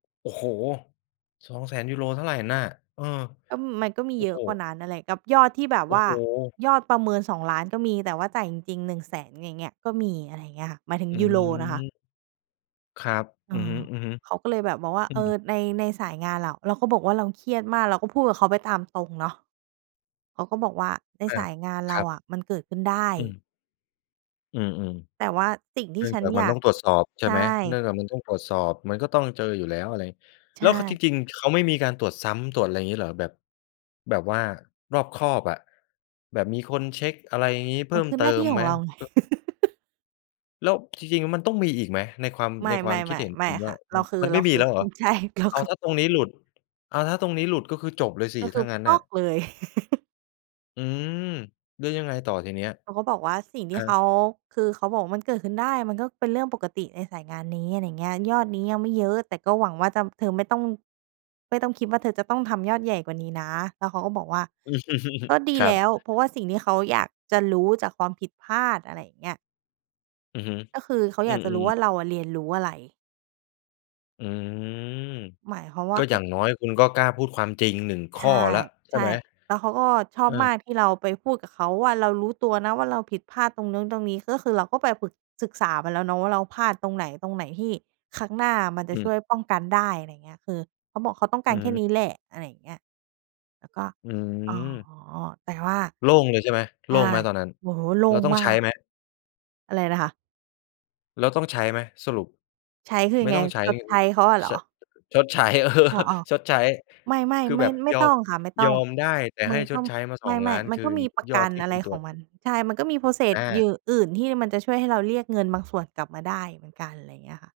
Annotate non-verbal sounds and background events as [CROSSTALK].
โอ้โฮ! €200,000 เท่าไรน่ะ เออ ก็ มันก็มีโอ้เยอโฮ ะกว่านั้นน่ะแหละ กับยอดที่แบบโอว้่าโฮ! ยอดประเมิน 2,000,000 ก็มี แต่ว่าจ่ายจริง ๆ 100,000 อย่างเงี้ย ก็มี อะไรเงี้ยค่ะ หมายถึงอยูโรนะคะ ืม ครับ เออือฮึ อ เขาๆ ก็เลยแบบมองว่า อืเออ ม ใน ในสายงานอะ เราก็บอกว่า "เราเครียดมาก" เราก็พูดกับเขาไปตามตรงเนาะ เขาก็บอกว่า "ในอสา ายงานเครารับ อะ มันเกิดขึ้นได้" อืม อือ "แต่ว่าสิ่งๆ ทเนี่ื่องฉัจนากมอัยนตา้ก" องตรวจสอบ ใช่ใชไหม? เนื่่ องจากมันต้องตรวจสอบ มันก็ต้องเจออยู่แล้ว อะไร ใชแล้ว ค จ่ ริง ๆ เขาไม่มีการตรวจซ้ำ ตรวจอะไร งี้เหรอ แบบ แบบว่ารอบคอบอะ แบบมีคนเช็ก อะไรงี้ เมพัิ่นมคือเตหนิ้าทมี่ขไอหม? งเราไง [LAUGHS] ก็ แล้วจริง ๆ แล้วมันต้องมีอีกไหม? ในความ ไมใ่ นๆ ความคิดเห็นๆ ไมคุ่ณวค่่า ะ เราคือ มันเไรมา่มคีืแอ ล้วเหรออ? ืม ใช่ เราเอคา ือ ถ้าตรงนี้หลุด อ้าว ถ้าตรงนี้หลุด ก็คือจบเลยสิ ก็คถื้อ างั้นน่ะ? เลย [CHUCKLES] อืม หรือยังไงต่อทีเนี้ย? เขาก็บอกว่า สิ่งทฮี่เขะ า คือเขาบอกว่า "มันเกิดขึ้นได้ มันก็เป็นเรื่องปกติในสายงานนี้" ไรเงี้ย "ยอดนี้ยังไม่เยอะ แต่ก็หวังว่าจะ เธอไม่ต้อง ไม่ต้องคิดว่า เธอจะต้องทำยอดใหญ่กว่านี้นะ" แล้วเขาก็บอกว่า "ก็ดี[LAUGHS] ครแัลบ ้ว เพราะว่าสิ่งที่เขาอยากจะรู้จากความผิดพลาด" อะไรอย่างเงี้ย อือฮึ ก็คือเขาออืยากจะรู้อ ว่ๆ า เราอะเรียนรู้อะไร อืม หมายความวก่็า คอย่ึ างน้อยคุณก็กล้าพูดความจริง 1 ขใช้อ่ แล้วใชใช่่ ไหม? แล้วเขาก็ชอเอบอ มากที่เราไปพูดกับเขาว่า "เรารู้ตัวนะว่า เราผิดพลาดตรงโน้นตรงนี้" ก็คือเราก็ไปปรึก ศึกษาไปแล้วเนาะว่า เราพลาดตรงไหน ตรงไหนที่ครั้งหน้าอะมันจะอืช่ม วยป้องกันได้ ไรเงี้ย คือเขาบอก "เขาต้องกอาืรอแคฮ่ึ นี้แหละ" อะไรอย่างเงี้ย แล้วก็ อือ๋อ ม แต่ว่า โล่งเลยใช่ไหม? ใชโล่ ่งไหมตอนนั้น? โอ้โฮ โล่เรางต้องมาใช้ก ไหม? อะไรนะคะ? แล้วต้องใช้ไหมสรุป? ใช้คือยไมั่งไง? ต้องใช้ ชดใช้เขาอะเหรช อ? ชดใช้ อ๋อ [LAUGHS] ชดใช้ ๆ ไม่ คๆ ือแบบๆ ไม่ยอตม ้องค่ะ ไม่ตย้ออง มได้ แต่มใึห้งชก็ ดใช้มา สไมองล้่ าน ๆ มัคนืก็นมีประยกอัดนที่อะคไุรณตขรวองจ มัน ใช่ มันก็มี อprocess หยา ื่อ อื่นที่มันจะช่วยให้เราเรียกเงินบางส่วนกลับมาได้เหมือนกัน ไรเงี้ยค่ะ